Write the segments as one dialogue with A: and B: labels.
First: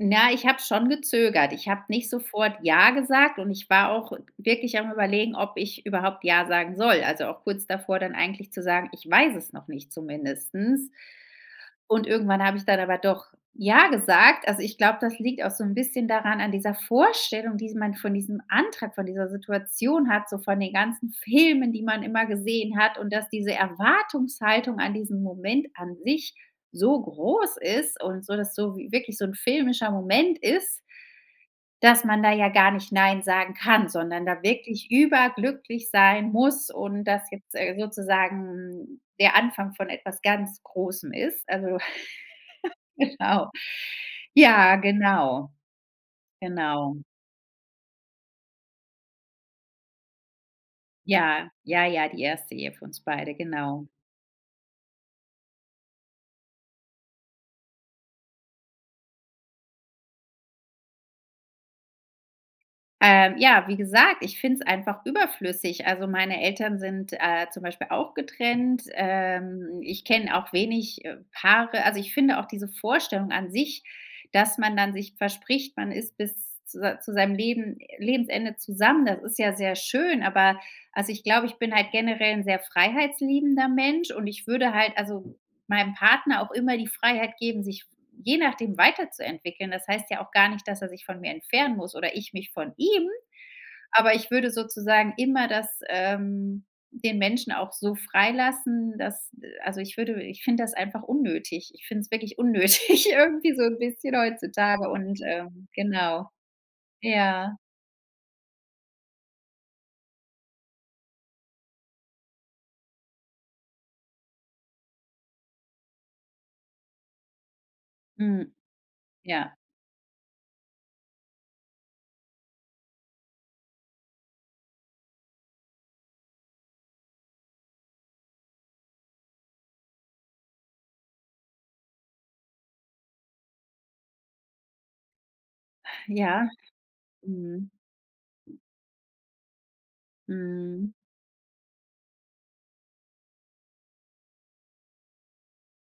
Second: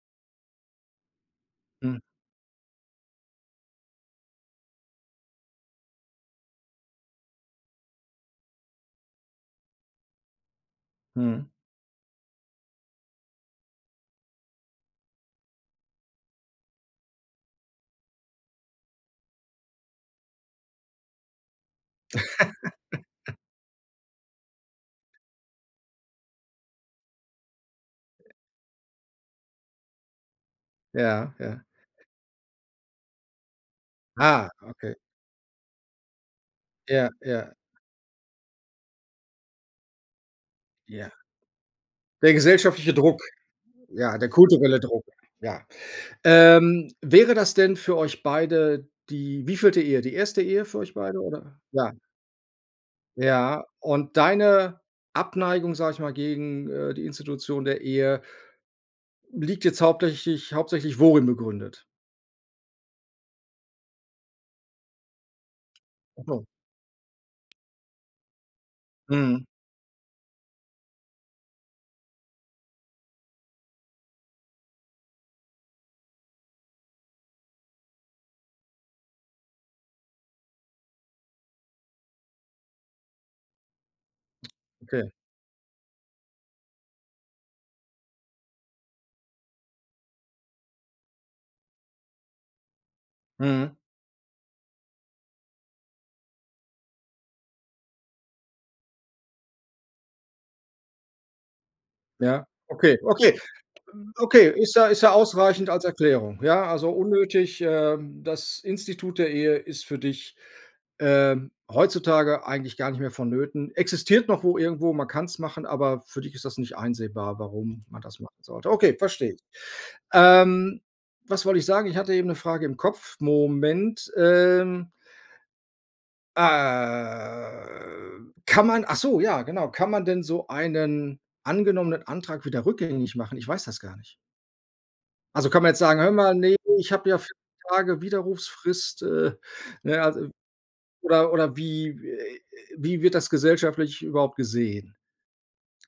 A: Na, ich habe schon gezögert. Ich habe
B: Mhm.
A: nicht sofort ja gesagt und ich war auch wirklich am Überlegen, ob ich überhaupt ja sagen soll. Also auch kurz davor dann eigentlich zu sagen: „Ich weiß es noch nicht“, zumindest.
B: Mhm.
A: Und irgendwann habe ich dann aber doch ja gesagt. Also ich glaube, das liegt auch so 'n bisschen daran an dieser Vorstellung, die man von diesem Antrag, von dieser Situation hat, so von den ganzen Filmen, die man immer gesehen hat und dass diese Erwartungshaltung an diesem Moment an sich so groß ist und so das so wi wirklich so 'n filmischer Moment ist,
B: Ja, ja.
A: dass man da ja gar nicht nein sagen kann, sondern da
B: Ah,
A: wirklich
B: okay.
A: überglücklich sein muss und
B: Ja,
A: das
B: ja.
A: jetzt sozusagen der Anfang von etwas ganz
B: Ja.
A: Großem ist. Also,
B: Der gesellschaftliche Druck,
A: genau.
B: ja, der
A: Ja,
B: kulturelle Druck,
A: genau,
B: ja. Ähm,
A: genau.
B: wäre das denn für euch beide die wievielte Ehe? Die erste Ehe für euch beide
A: Ja.
B: oder?
A: Ja,
B: Ja.
A: ja, die erste Ehe für uns beide,
B: Ja,
A: genau.
B: und deine Abneigung, sage ich mal, gegen, äh, die Institution der Ehe liegt jetzt hauptsächlich hauptsächlich worin begründet?
A: Ähm, ja, wie gesagt, ich finde es einfach überflüssig. Also, meine
B: [unintelligible]
A: Eltern sind, äh, auch getrennt.
B: Mhm.
A: Ähm, ich kenne auch wenig Paare also, ich finde auch diese Vorstellung an sich, dass man dann sich verspricht, man ist bis z zu zu seinem Leben Lebensende zusammen, das ist ja sehr schön. Aber, also, ich glaube, ich bin halt generell sehr freiheitsliebender Mensch und ich würde halt
B: Okay.
A: also meinem Partner auch immer die Freiheit geben, sich je nachdem weiterzuentwickeln. Das heißt ja auch gar nicht, dass er sich von mir entfernen muss oder ich mich von ihm.
B: Mhm.
A: Aber ich würde sozusagen immer das, ähm den Menschen auch so freilassen, dass, äh, also ich würde ich finde das einfach unnötig. Ich finde es wirklich
B: Ja? Okay,
A: unnötig
B: okay.
A: irgendwie so 'n bisschen
B: Okay, ist ja
A: heutzutage
B: ist ja
A: und, ähm,
B: ausreichend als
A: genau.
B: Erklärung. Ja, also
A: Ja.
B: unnötig, ähm, das Institut der Ehe ist für dich, ähm, heutzutage eigentlich garnicht mehr von Nöten. Existiert noch wo irgendwo, man kann es machen, aber für dich ist das nicht einsehbar warum man das machen
A: Hm.
B: sollte. Okay, verstehe ich.
A: Ja.
B: Ähm, was wollte ich sagen? Ich hatte eben 'ne Frage im Kopf. Moment. Ähm, ah, kann man ach so, ja genau. Kann man denn so einen angenommenen Antrag wieder rückgängig machen? Ich weiß das gar nicht. Also, kann man jetzt sagen, hör mal,
A: Ja.
B: ne, ich habe ja 4
A: Mhm.
B: Tage Widerrufsfrist. Äh, ne? Also
A: Mhm.
B: oder oder wie w äh äh, wie wird das gesellschaftlich überhaupt gesehen?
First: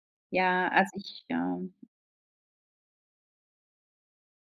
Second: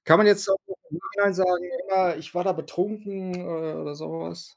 B: Kann man jetzt auch
A: Ja,
B: noch
A: als
B: im
A: ich
B: Nachhinein
A: ja
B: sagen: „Hör mal, ich war da betrunken“, äh, oder so was?